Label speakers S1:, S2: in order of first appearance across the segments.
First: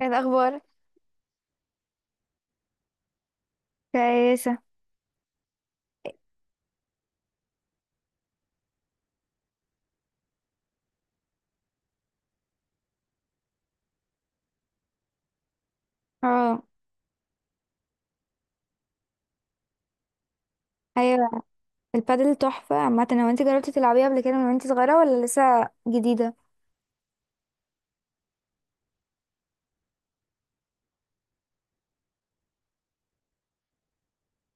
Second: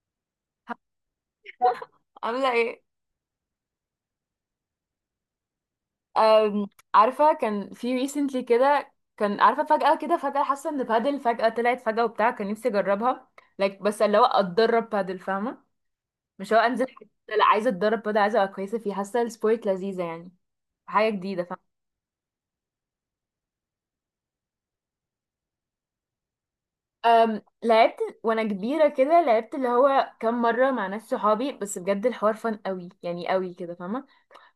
S1: ايه الاخبار؟
S2: عاملة ايه؟
S1: كويسة.
S2: أم، عارفة، كان في ريسنتلي كده، كان عارفة فجأة كده فجأة حاسة ان بادل فجأة طلعت فجأة وبتاع، كان نفسي اجربها. Like بس اللي هو اتدرب بادل، فاهمة؟ مش هو
S1: اه.
S2: انزل حتة، لا عايزة اتدرب بادل، عايزة ابقى كويسة فيه، حاسة السبورت لذيذة يعني، حاجة
S1: ايوه.
S2: جديدة فاهمة.
S1: البادل تحفة عامة. هو انت جربتي تلعبيها قبل كده من وانت صغيرة ولا لسه جديدة؟
S2: لعبت وانا كبيرة كده، لعبت اللي هو كام مرة مع ناس صحابي، بس بجد الحوار فن قوي، يعني قوي كده فاهمة.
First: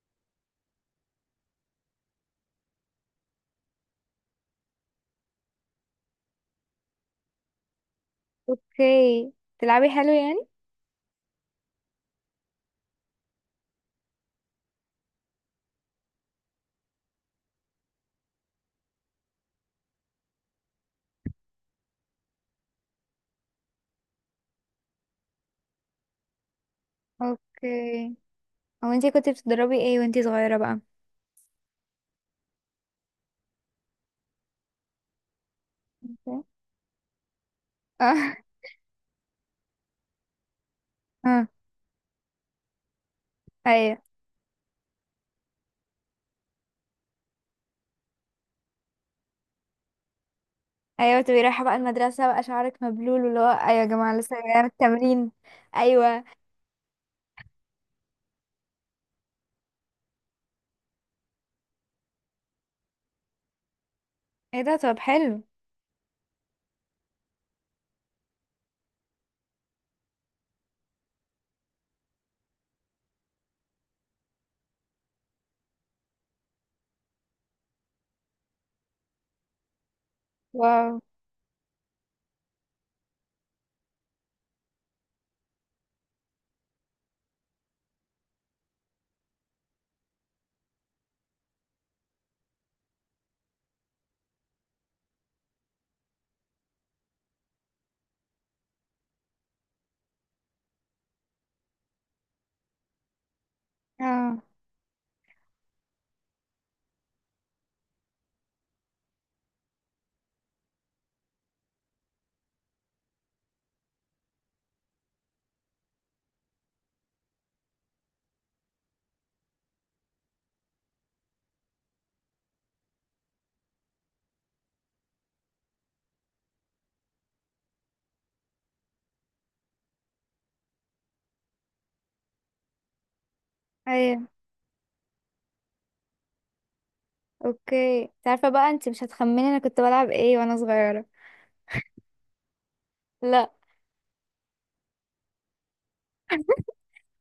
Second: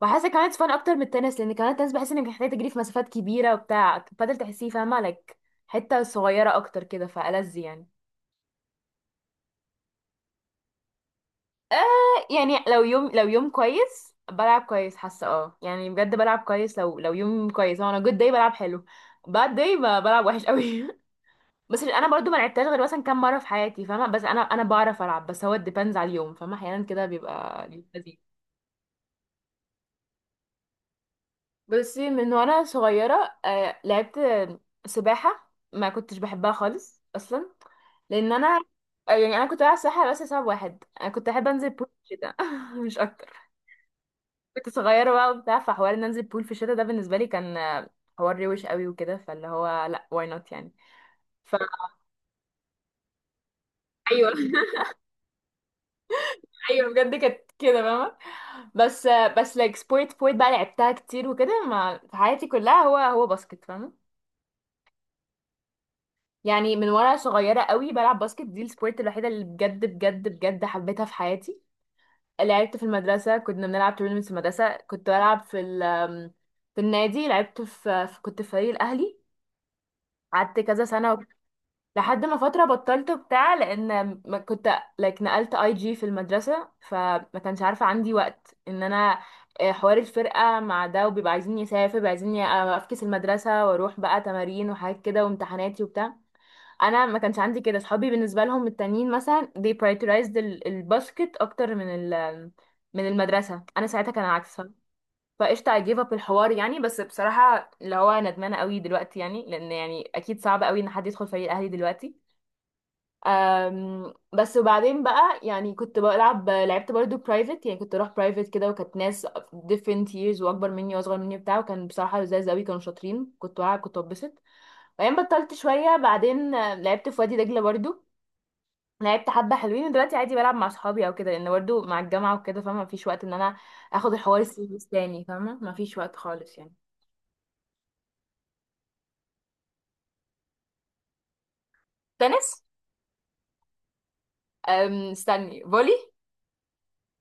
S2: وحاسه كمان فن اكتر من التنس، لان كمان التنس بحس انك محتاجه تجري في مسافات كبيره وبتاع، بدل تحسيه فاهمه لك حته صغيره اكتر كده فألذ يعني.
S1: اوكي، تلعبي حلو يعني.
S2: آه يعني لو يوم كويس بلعب كويس، حاسه اه يعني بجد بلعب كويس، لو يوم كويس، هو انا جود داي بلعب حلو. باد داي بلعب وحش قوي بس انا برضو ما لعبتهاش غير مثلا كام مره في حياتي فاهمه، بس انا بعرف العب، بس هو ديبندز على اليوم فاهمه، احيانا كده بيبقى
S1: اوكي،
S2: لذيذ.
S1: هو انت كنت بتدربي ايه وانت صغيرة بقى؟
S2: بصي، من وانا صغيرة لعبت سباحة، ما كنتش
S1: اوكي.
S2: بحبها خالص اصلا، لان
S1: اه.
S2: انا يعني انا كنت بلعب سباحة بس لسبب واحد: انا كنت
S1: اه.
S2: احب انزل بول في الشتاء مش اكتر.
S1: ايوه.
S2: كنت صغيرة بقى وبتاع، فحوار ان انزل بول في الشتاء ده بالنسبة لي كان حوار روش قوي وكده، فاللي هو لا واي نوت يعني.
S1: ايوه، تبقي رايحة بقى المدرسة بقى شعرك مبلول واللي هو ايوه يا جماعة
S2: فايوه
S1: لسه جاية من التمرين. ايوه.
S2: ايوه بجد كانت كده فاهمة. بس بس لايك سبورت سبورت بقى لعبتها كتير وكده ما في حياتي كلها، هو باسكت فاهمة.
S1: ايه ده، طب حلو.
S2: يعني من وانا صغيره قوي بلعب باسكت، دي السبورت الوحيده اللي بجد بجد بجد حبيتها في حياتي. لعبت في المدرسه، كنا بنلعب تورنمنتس في المدرسه، كنت بلعب في ال، في النادي، لعبت كنت في فريق الاهلي، قعدت كذا
S1: واو.
S2: سنه لحد ما فتره بطلت بتاع، لان ما كنت like نقلت اي جي في المدرسه، فما كانش عارفه عندي وقت ان انا حوار الفرقه مع ده، وبيبقى عايزين يسافر بيبقى عايزين افكس المدرسه واروح بقى تمارين وحاجات كده وامتحاناتي وبتاع. انا ما كانش عندي كده صحابي بالنسبه لهم التانيين مثلا they prioritized الباسكت اكتر من ال، من المدرسه، انا ساعتها كان
S1: اه.
S2: العكس. فقشطه I gave up الحوار يعني، بس بصراحه اللي هو ندمانه قوي دلوقتي يعني، لان يعني اكيد صعب قوي ان حد يدخل فريق الاهلي دلوقتي. بس وبعدين بقى، يعني كنت بلعب، لعبت برضو برايفت، يعني كنت اروح برايفت كده، وكانت ناس different years، واكبر مني واصغر مني بتاع، وكان بصراحه لذاذ قوي، كانوا شاطرين، كنت بلعب كنت ببسط. وبعدين بطلت شويه، بعدين لعبت في وادي دجله برضو، لعبت حبة حلوين. ودلوقتي عادي بلعب مع صحابي او كده، لان برضه مع الجامعة وكده فاهمة مفيش وقت ان انا اخد
S1: ايوه.
S2: الحوار السيريس تاني، فاهمة مفيش وقت خالص يعني.
S1: اوكي، انت عارفة بقى انت مش هتخمني انا كنت بلعب ايه وانا صغيرة؟
S2: تنس.
S1: لا.
S2: استني، فولي.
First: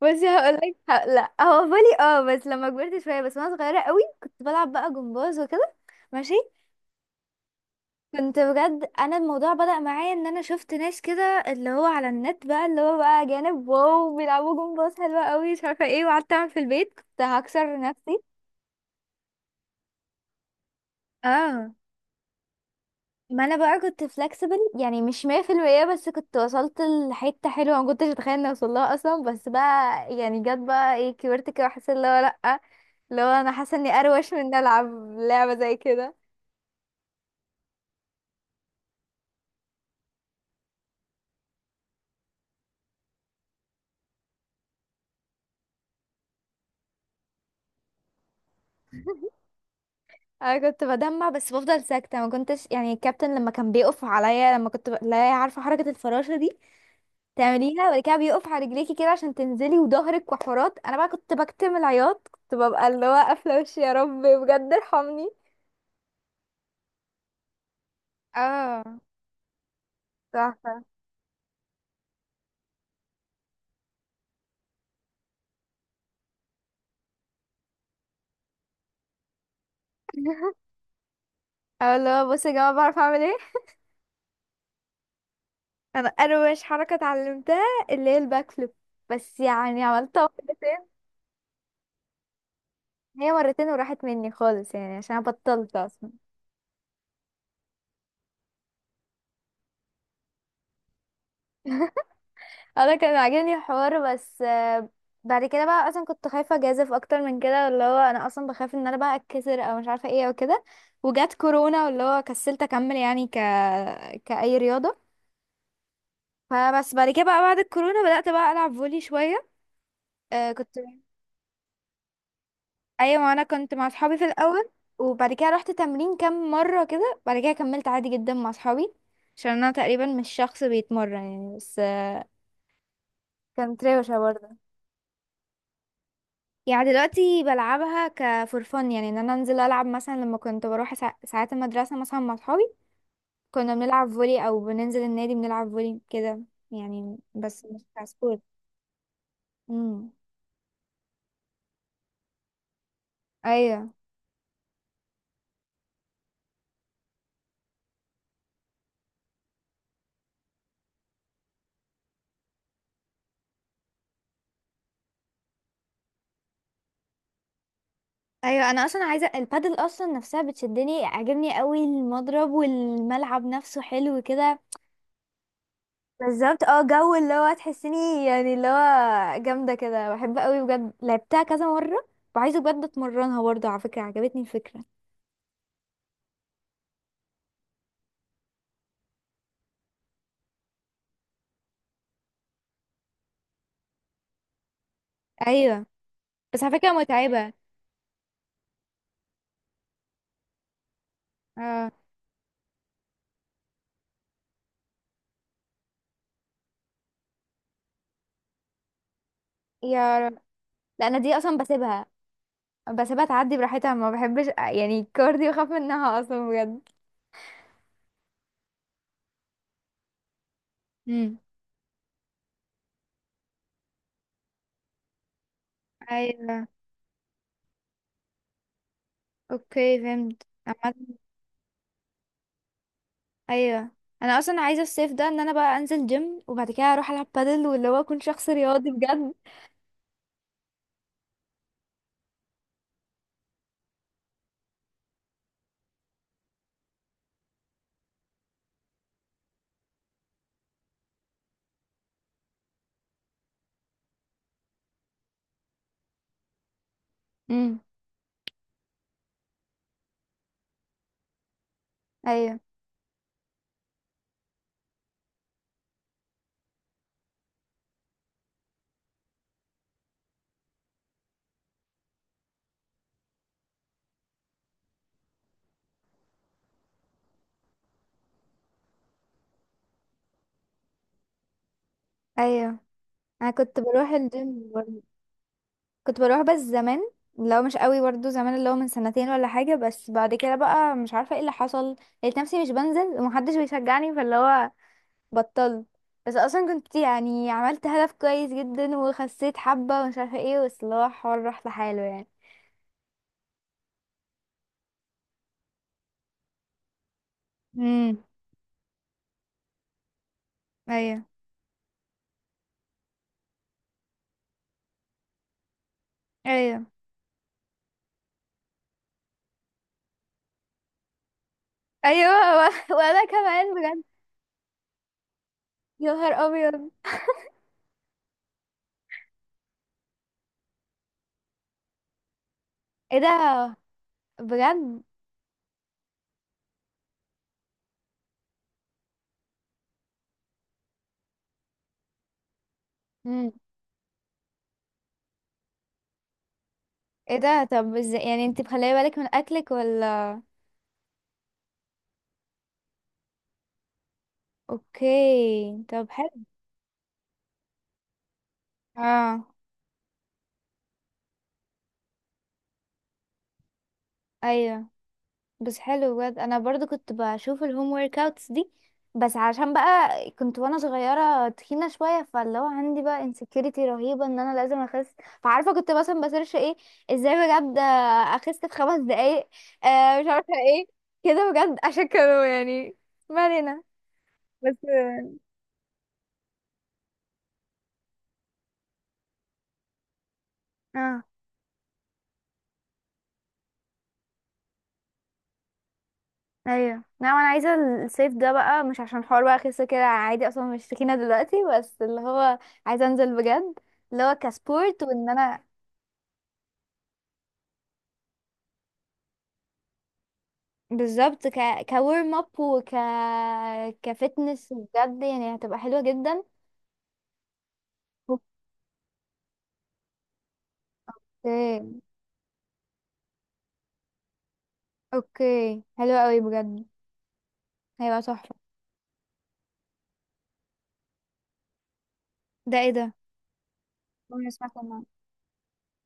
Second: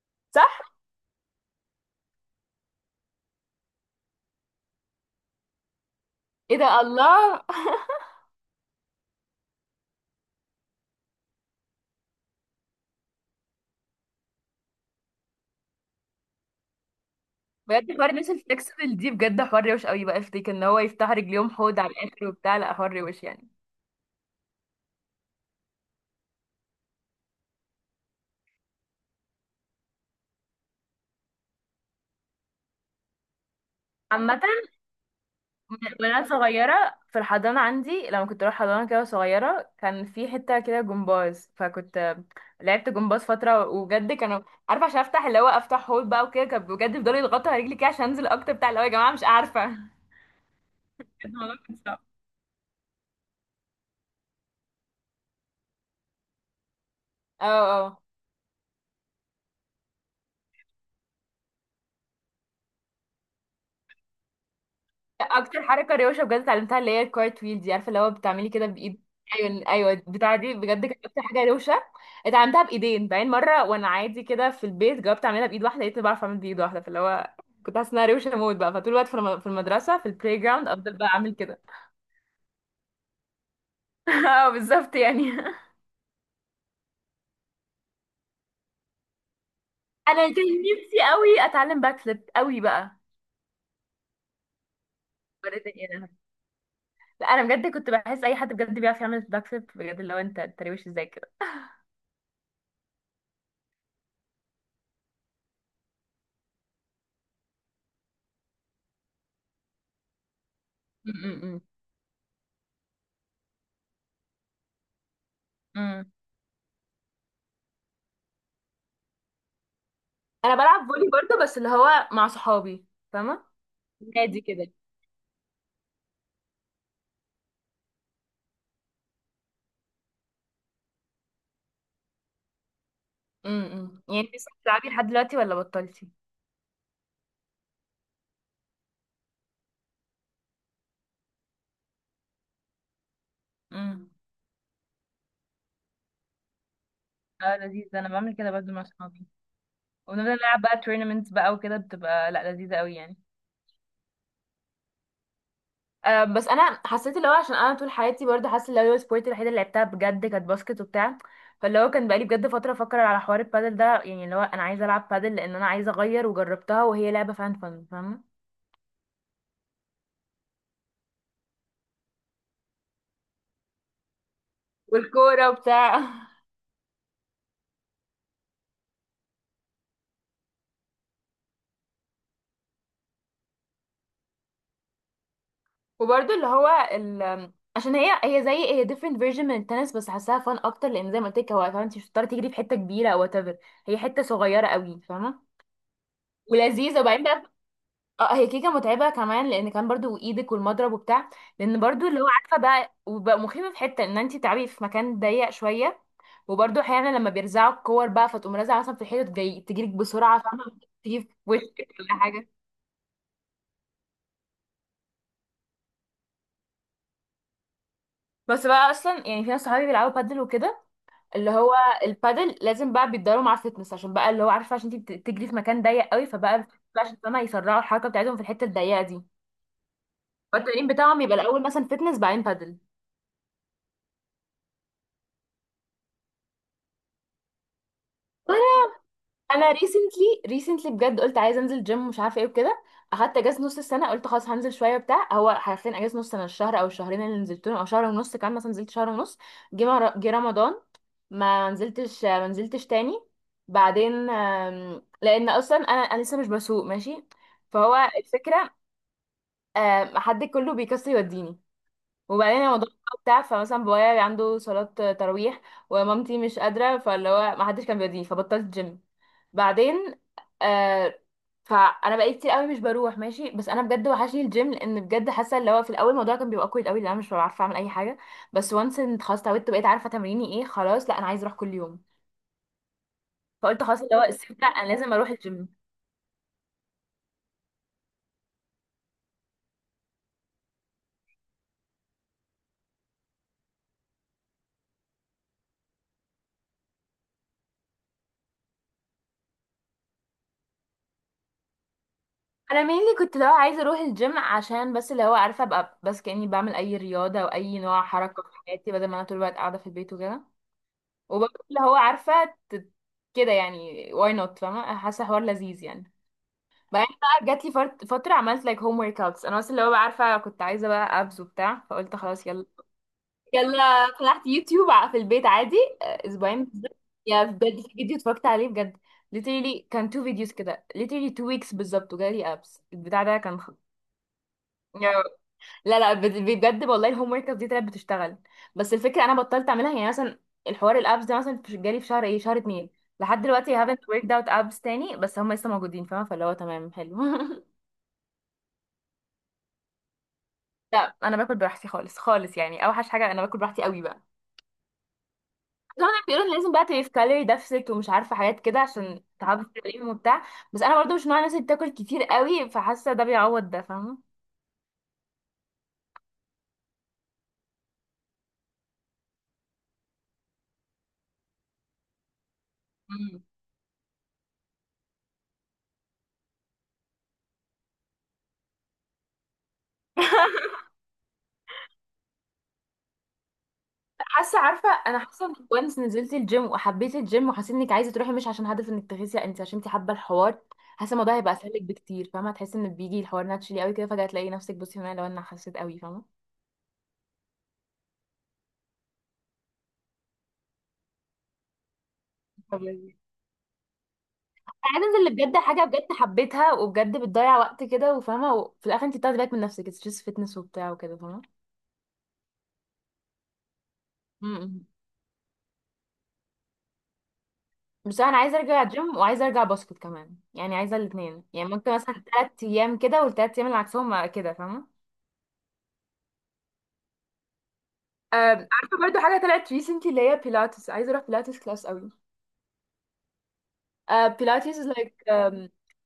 S1: بصي
S2: صح.
S1: هقولك لا، هو بالي، اه بس لما كبرت شويه، بس وانا صغيره قوي كنت بلعب بقى جمباز وكده. ماشي.
S2: ايه ده، الله
S1: كنت بجد، انا الموضوع بدأ معايا ان انا شفت ناس كده اللي هو على النت بقى اللي هو بقى جانب واو بيلعبوا جمباز حلوه قوي مش عارفه ايه، وقعدت اعمل في البيت كنت هكسر
S2: بجد حوار
S1: نفسي.
S2: الناس الفلكسبل دي بجد حوار روش قوي، بقى افتكر ان هو يفتح رجليهم
S1: اه،
S2: حوض على الاخر وبتاع، لا حوار روش
S1: ما
S2: يعني.
S1: انا بقى كنت فلكسبل يعني مش 100% بس كنت وصلت لحته حلوه ما كنتش اتخيل اني اوصل لها اصلا، بس بقى يعني جت بقى ايه كبرت كده وحسيت اللي هو لا، لو انا حاسه اني اروش
S2: عامة
S1: من إني العب لعبه زي كده.
S2: وانا صغيره في الحضانه عندي، لما كنت اروح حضانه كده صغيره، كان في حته كده جمباز، فكنت لعبت جمباز فتره، وبجد كانوا عارفه عشان افتح اللي هو افتح هول بقى وكده، كان بجد بيفضلوا يضغطوا على رجلي كده عشان انزل اكتر بتاع، اللي هو يا جماعه مش عارفه.
S1: انا كنت بدمع بس
S2: الموضوع كان
S1: بفضل
S2: صعب.
S1: ساكته، ما كنتش يعني، الكابتن لما كان بيقف عليا لما كنت لا، عارفه حركه الفراشه دي
S2: اه.
S1: تعمليها
S2: اه
S1: وبعد كده بيقف على رجليكي كده عشان تنزلي وظهرك وحورات، انا بقى كنت بكتم العياط، كنت ببقى اللي هو قافله وشي يا رب بجد ارحمني.
S2: اكتر حركه روشه بجد اتعلمتها اللي هي الكارت ويل دي عارفه، اللي هو بتعملي كده
S1: اه.
S2: بايد، ايوه ايوه بتاع، دي
S1: تحفه.
S2: بجد كانت اكتر حاجه روشه اتعلمتها بايدين. بعدين مره وانا عادي كده في البيت جربت اعملها بايد واحده، لقيتني بعرف اعمل بايد واحده، فاللي هو كنت حاسه انها روشه موت بقى، فطول الوقت في في المدرسه في البلاي جراوند افضل بقى اعمل كده
S1: اه اللي هو بصي يا جماعه بعرف اعمل ايه.
S2: اه بالظبط يعني
S1: انا اروش حركه اتعلمتها اللي هي الباك فليب، بس يعني عملتها
S2: انا كان
S1: مرتين.
S2: نفسي قوي اتعلم باك فليب قوي بقى.
S1: هي مرتين وراحت مني خالص يعني عشان أنا
S2: وريتني
S1: بطلت
S2: إيه أنا.
S1: اصلا.
S2: لا انا بجد كنت بحس اي حد بجد بيعرف يعمل باك فليب بجد، اللي هو انت، انت روش ازاي كده.
S1: انا كان عاجبني الحوار بس بعد كده بقى اصلا كنت خايفه اجازف اكتر من كده، اللي هو انا اصلا بخاف ان انا بقى اتكسر او مش عارفه ايه او كده، وجات
S2: م-
S1: كورونا واللي هو كسلت اكمل يعني كاي رياضه.
S2: م- م.
S1: فبس بعد كده بقى بعد الكورونا بدات بقى العب فولي شويه. آه
S2: انا
S1: كنت.
S2: بلعب فولي برضه، بس اللي هو مع صحابي
S1: ايوه، انا
S2: فاهمه،
S1: كنت مع اصحابي في
S2: نادي
S1: الاول،
S2: كده.
S1: وبعد كده رحت تمرين كام مره كده، بعد كده كملت عادي جدا مع اصحابي، عشان انا تقريبا مش شخص بيتمرن يعني. بس كانت
S2: امم،
S1: روشة
S2: يعني انت لسه
S1: برضه
S2: بتلعبي لحد دلوقتي ولا بطلتي؟
S1: يعني. دلوقتي بلعبها كفور فن يعني، ان انا انزل العب مثلا لما كنت بروح ساعات المدرسه مثلا مع اصحابي كنا
S2: امم.
S1: بنلعب فولي او بننزل النادي بنلعب فولي كده يعني،
S2: اه
S1: بس مش
S2: لذيذ، انا بعمل
S1: كسبور.
S2: كده برضو مع صحابي،
S1: امم.
S2: ونفضل نلعب بقى تورنمنتس بقى وكده، بتبقى لا لذيذة قوي يعني.
S1: ايوه.
S2: أه بس انا حسيت اللي هو عشان انا طول حياتي برضه حاسه اللي هو سبورت الوحيده اللي لعبتها بجد كانت باسكت وبتاع، فاللي هو كان بقالي بجد فتره افكر على حوار البادل ده، يعني اللي هو انا عايزه العب بادل، لان انا عايزه اغير وجربتها وهي لعبه فان فن فاهمه.
S1: ايوه، انا اصلا عايزه البادل، اصلا نفسها بتشدني، عاجبني قوي المضرب والملعب نفسه حلو كده.
S2: والكوره وبتاع
S1: بالظبط. اه جو اللي هو تحسيني يعني اللي هو جامده كده، بحب قوي بجد، لعبتها كذا مره، وعايزه بجد اتمرنها برضه. على فكره عجبتني الفكره.
S2: وبرضه اللي هو ال... عشان هي هي زي هي different version من التنس، بس حاساها فن اكتر، لان زي ما قلت لك هو كمان انت مش بتضطري تجري في حته كبيره او whatever، هي حته صغيره قوي فاهمه،
S1: ايوه. بس على فكرة
S2: ولذيذه. وبعدين بقى
S1: متعبة.
S2: اه، هي كيكه متعبه كمان لان كان برضو ايدك والمضرب وبتاع، لان
S1: اه.
S2: برضو اللي هو عارفه بقى وبقى مخيفه في حته ان انت تلعبي في مكان ضيق شويه، وبرضو احيانا لما بيرزعوا الكور بقى فتقوم رازعه مثلا في الحيطه جاي تجيلك
S1: يا رب،
S2: بسرعه فاهمه،
S1: لا، انا
S2: تيجي في
S1: دي اصلا
S2: وشك
S1: بسيبها،
S2: ولا حاجه.
S1: بسيبها تعدي براحتها، ما بحبش يعني الكار دي، بخاف منها اصلا بجد.
S2: بس بقى اصلا يعني في ناس صحابي بيلعبوا بادل وكده،
S1: امم.
S2: اللي هو البادل لازم بقى بيتدربوا مع الفتنس، عشان بقى اللي هو عارفه عشان انت بتجري في مكان ضيق قوي،
S1: ايوه.
S2: فبقى بقى عشان فاهمه يسرعوا الحركه بتاعتهم في الحته الضيقه دي،
S1: اوكي، فهمت
S2: فالتمرين بتاعهم يبقى الاول مثلا فتنس بعدين بادل.
S1: ايوه، انا اصلا عايزه الصيف ده ان انا بقى انزل جيم، وبعد كده اروح العب بادل، واللي هو اكون شخص رياضي بجد.
S2: انا ريسنتلي ريسنتلي بجد قلت عايزه انزل جيم، مش عارفه ايه وكده، اخدت اجازه نص السنه، قلت خلاص هنزل شويه بتاع، هو حرفيا اجازه نص سنه، الشهر او الشهرين اللي نزلتهم او شهر ونص، كان مثلا نزلت شهر ونص، جه رمضان، ما نزلتش ما نزلتش تاني. بعدين لان اصلا انا لسه مش بسوق ماشي،
S1: امم.
S2: فهو الفكره حد كله بيكسر يوديني،
S1: ايوه.
S2: وبعدين الموضوع بتاع، فمثلا بابايا عنده صلاه تراويح، ومامتي مش قادره، فاللي هو ما حدش كان بيوديني، فبطلت جيم. بعدين آه، فانا بقيت كتير قوي مش بروح ماشي، بس انا بجد وحشني الجيم، لان بجد حاسه اللي هو في الاول الموضوع كان بيبقى كويس قوي لان انا مش بعرف اعمل اي حاجه، بس وانس ان خلاص اتعودت بقيت عارفه تمريني ايه، خلاص لا انا عايزه اروح كل يوم.
S1: ايوه، انا كنت
S2: فقلت خلاص
S1: بروح
S2: اللي هو الصيف ده
S1: الجيم
S2: انا
S1: برضه.
S2: لازم اروح الجيم.
S1: كنت بروح بس زمان، لو مش قوي برضو زمان، اللي هو من سنتين ولا حاجه، بس بعد كده بقى مش عارفه ايه اللي حصل، لقيت نفسي مش بنزل ومحدش بيشجعني فاللي هو بطلت. بس اصلا كنت يعني عملت هدف كويس جدا وخسيت حبة ومش عارفة ايه، بس اللي هو الحوار راح لحاله يعني.
S2: انا mainly كنت اللي هو عايزه اروح الجيم عشان بس اللي هو عارفه ابقى بس كاني بعمل اي رياضه او اي نوع
S1: امم.
S2: حركه في حياتي بدل ما انا طول الوقت قاعده في البيت وكده.
S1: ايوه.
S2: وبرضه اللي هو عارفه كده يعني why not فاهمه، حاسه حوار لذيذ يعني.
S1: ايوه.
S2: بعدين بقى جات لي فتره عملت like home workouts انا، بس اللي هو بقى عارفه كنت عايزه بقى abs وبتاع، فقلت خلاص
S1: ايوه.
S2: يلا،
S1: وانا كمان بجد.
S2: يلا فتحت يوتيوب في البيت عادي.
S1: يا نهار
S2: اسبوعين
S1: ابيض.
S2: بالظبط، يا بجد في فيديو اتفرجت عليه بجد literally، كان تو فيديوز كده، literally two weeks بالظبط، وجالي ابس
S1: ايه
S2: البتاع
S1: ده؟
S2: ده كان خ...
S1: بجد؟
S2: يا- لا لا بجد والله، الهوم ورك دي طلعت بتشتغل. بس الفكره انا بطلت اعملها، يعني مثلا الحوار الابس ده مثلا جالي في شهر ايه، شهر اتنين، لحد
S1: امم.
S2: دلوقتي I haven't worked out abs تاني، بس هم لسه موجودين فاهمه، فاللي هو تمام حلو
S1: ايه ده، طب ازاي يعني انت مخليه بالك من اكلك ولا؟
S2: لا انا باكل براحتي خالص خالص يعني، اوحش حاجه انا باكل براحتي قوي بقى.
S1: اوكي، طب
S2: هما
S1: حلو.
S2: بيقولوا إن لازم بقى تبقي في كالوري ديفست ومش عارفه حاجات كده عشان
S1: اه.
S2: تعرفي تتكلمي وبتاع، بس انا برضو مش نوع الناس اللي بتاكل كتير قوي، فحاسه ده بيعوض ده فاهمه.
S1: ايوه. بس حلو بجد، انا برضو كنت بشوف الهوم ورك اوتس دي، بس عشان بقى كنت وانا صغيره تخينه شويه، فاللي هو عندي بقى
S2: مم.
S1: انسكيورتي رهيبه ان انا لازم اخس، فعارفه كنت مثلا بسيرش ايه، ازاي بجد اخس في 5 دقايق، آه مش عارفه ايه كده بجد، عشان كانوا يعني، ما علينا.
S2: حاسه
S1: بس
S2: عارفه، انا حاسه انك وانس نزلت الجيم وحبيت الجيم وحسيت انك عايزه تروحي مش عشان هدف انك تخسي لا، انت عشان انت حابه الحوار، حاسه
S1: اه
S2: الموضوع هيبقى اسهل لك بكتير فاهمه، هتحسي ان بيجي الحوار ناتشلي قوي كده، فجاه تلاقي نفسك بصي هنا لو انا حسيت قوي فاهمه.
S1: ايوه، لا انا عايزه الصيف ده بقى، مش عشان حوار بقى اخس كده، عادي اصلا مش تخينه دلوقتي، بس اللي هو
S2: طب
S1: عايزه
S2: لذيذ.
S1: انزل بجد، اللي هو
S2: انا
S1: كسبورت
S2: عايزه انزل
S1: وان
S2: اللي بجد
S1: انا،
S2: حاجه بجد حبيتها وبجد بتضيع وقت كده وفاهمه، وفي الاخر انت بتاخدي بالك من نفسك ستريس فيتنس وبتاع وكده فاهمه.
S1: بالظبط كورم اب وك كفتنس
S2: مم.
S1: بجد يعني هتبقى حلوة جدا.
S2: بس انا عايزه ارجع جيم وعايزه ارجع باسكت كمان، يعني عايزه الاثنين،
S1: اوكي.
S2: يعني ممكن مثلا 3 ايام كده والثلاث ايام اللي عكسهم كده فاهمه.
S1: اوكي، حلو قوي بجد، هيبقى تحفة.
S2: عارفه برضو حاجه طلعت ريسنتلي اللي هي بيلاتس، عايزه اروح بيلاتس كلاس قوي.
S1: ده ايه ده؟ انا
S2: بيلاتس
S1: سمعت
S2: از
S1: عنه.
S2: لايك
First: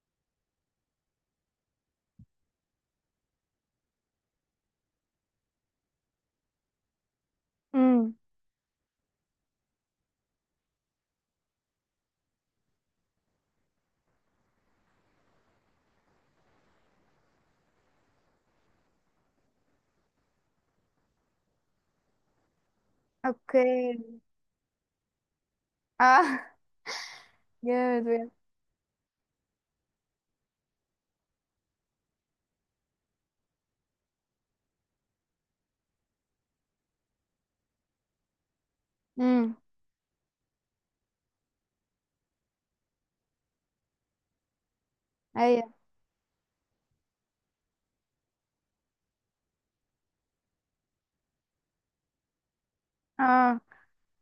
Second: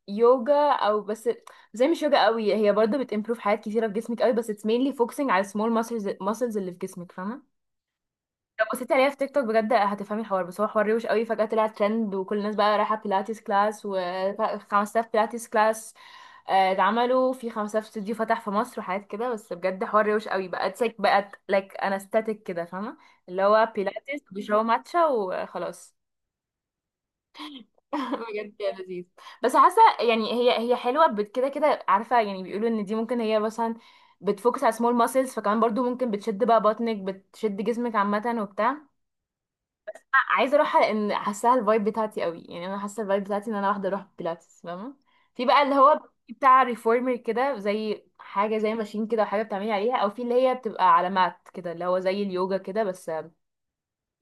S2: يوجا او بس زي مش يوجا قوي، هي برضو بتمبروف حاجات كتيره في جسمك قوي، بس اتس مينلي فوكسنج على السمول ماسلز، ماسلز اللي في جسمك فاهمه.
S1: امم.
S2: لو بصيتي عليها في تيك توك بجد هتفهمي الحوار، بس هو حوار روش قوي، فجاه طلع ترند، وكل الناس بقى رايحه بيلاتس كلاس و5000 بيلاتس كلاس. اتعملوا في 15 استوديو فتح في مصر وحاجات كده، بس بجد حوار روش قوي، بقت سك بقت لايك انا ستاتيك كده فاهمه، اللي
S1: اوكي.
S2: هو بيلاتس بيشربوا ماتشا وخلاص
S1: اه. جامد بجد.
S2: بجد يا لذيذ. بس حاسه يعني هي هي حلوه كده كده عارفه يعني بيقولوا ان دي ممكن هي مثلا بتفوكس على سمول ماسلز، فكمان برضو ممكن بتشد بقى بطنك بتشد جسمك عامه وبتاع،
S1: امم.
S2: عايزه اروحها لان حاساها الفايب بتاعتي قوي يعني، انا حاسه الفايب بتاعتي ان انا واحده اروح بيلاتس فاهمه. في بقى
S1: ايوه.
S2: اللي هو بتاع ريفورمر كده زي حاجه زي ماشين كده وحاجه بتعملي عليها، او في اللي هي بتبقى على مات كده اللي هو زي اليوجا كده، بس
S1: اه.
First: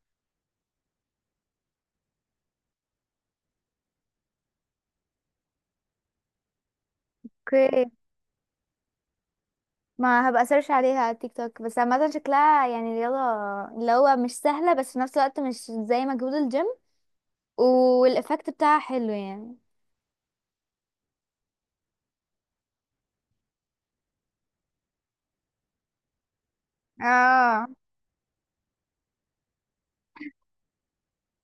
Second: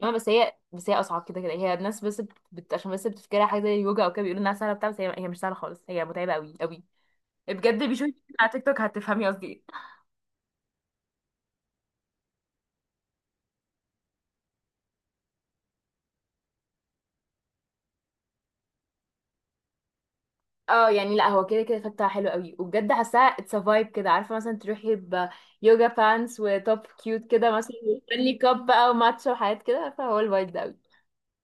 S2: ما بس هي اصعب كده كده، هي الناس بس بت... عشان بس بتفكرها حاجه زي اليوجا او كده، بيقولوا انها سهله بتاع، بس هي... هي مش سهله خالص، هي متعبه قوي قوي بجد،
S1: اوكي،
S2: بيشوفي على تيك توك هتفهمي قصدي إيه.
S1: ما هبقى سيرش عليها على تيك توك. بس عامة شكلها يعني رياضة اللي هو مش سهلة بس في نفس الوقت مش زي مجهود الجيم، والإفكت بتاعها حلو يعني.
S2: اه يعني لا هو كده كده فتحة حلو قوي وبجد حاساها اتس فايب كده عارفه، مثلا تروحي بيوجا بانس وتوب كيوت كده
S1: اه.
S2: مثلا وستانلي كاب بقى وماتشا وحاجات كده عارفه، هو الفايب ده قوي.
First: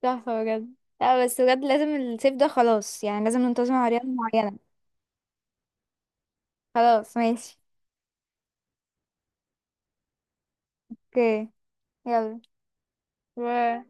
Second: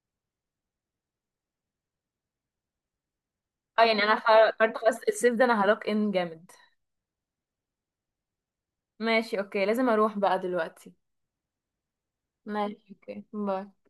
S1: تحفة بجد. لا بس بجد لازم الصيف ده خلاص، يعني لازم ننتظم
S2: اه
S1: على
S2: يعني
S1: رياضة
S2: انا
S1: معينة.
S2: قررت خلاص الصيف ده انا هروك ان جامد.
S1: خلاص ماشي.
S2: ماشي اوكي، لازم اروح بقى دلوقتي.
S1: اوكي. يلا.
S2: ماشي اوكي، باي.
S1: باي.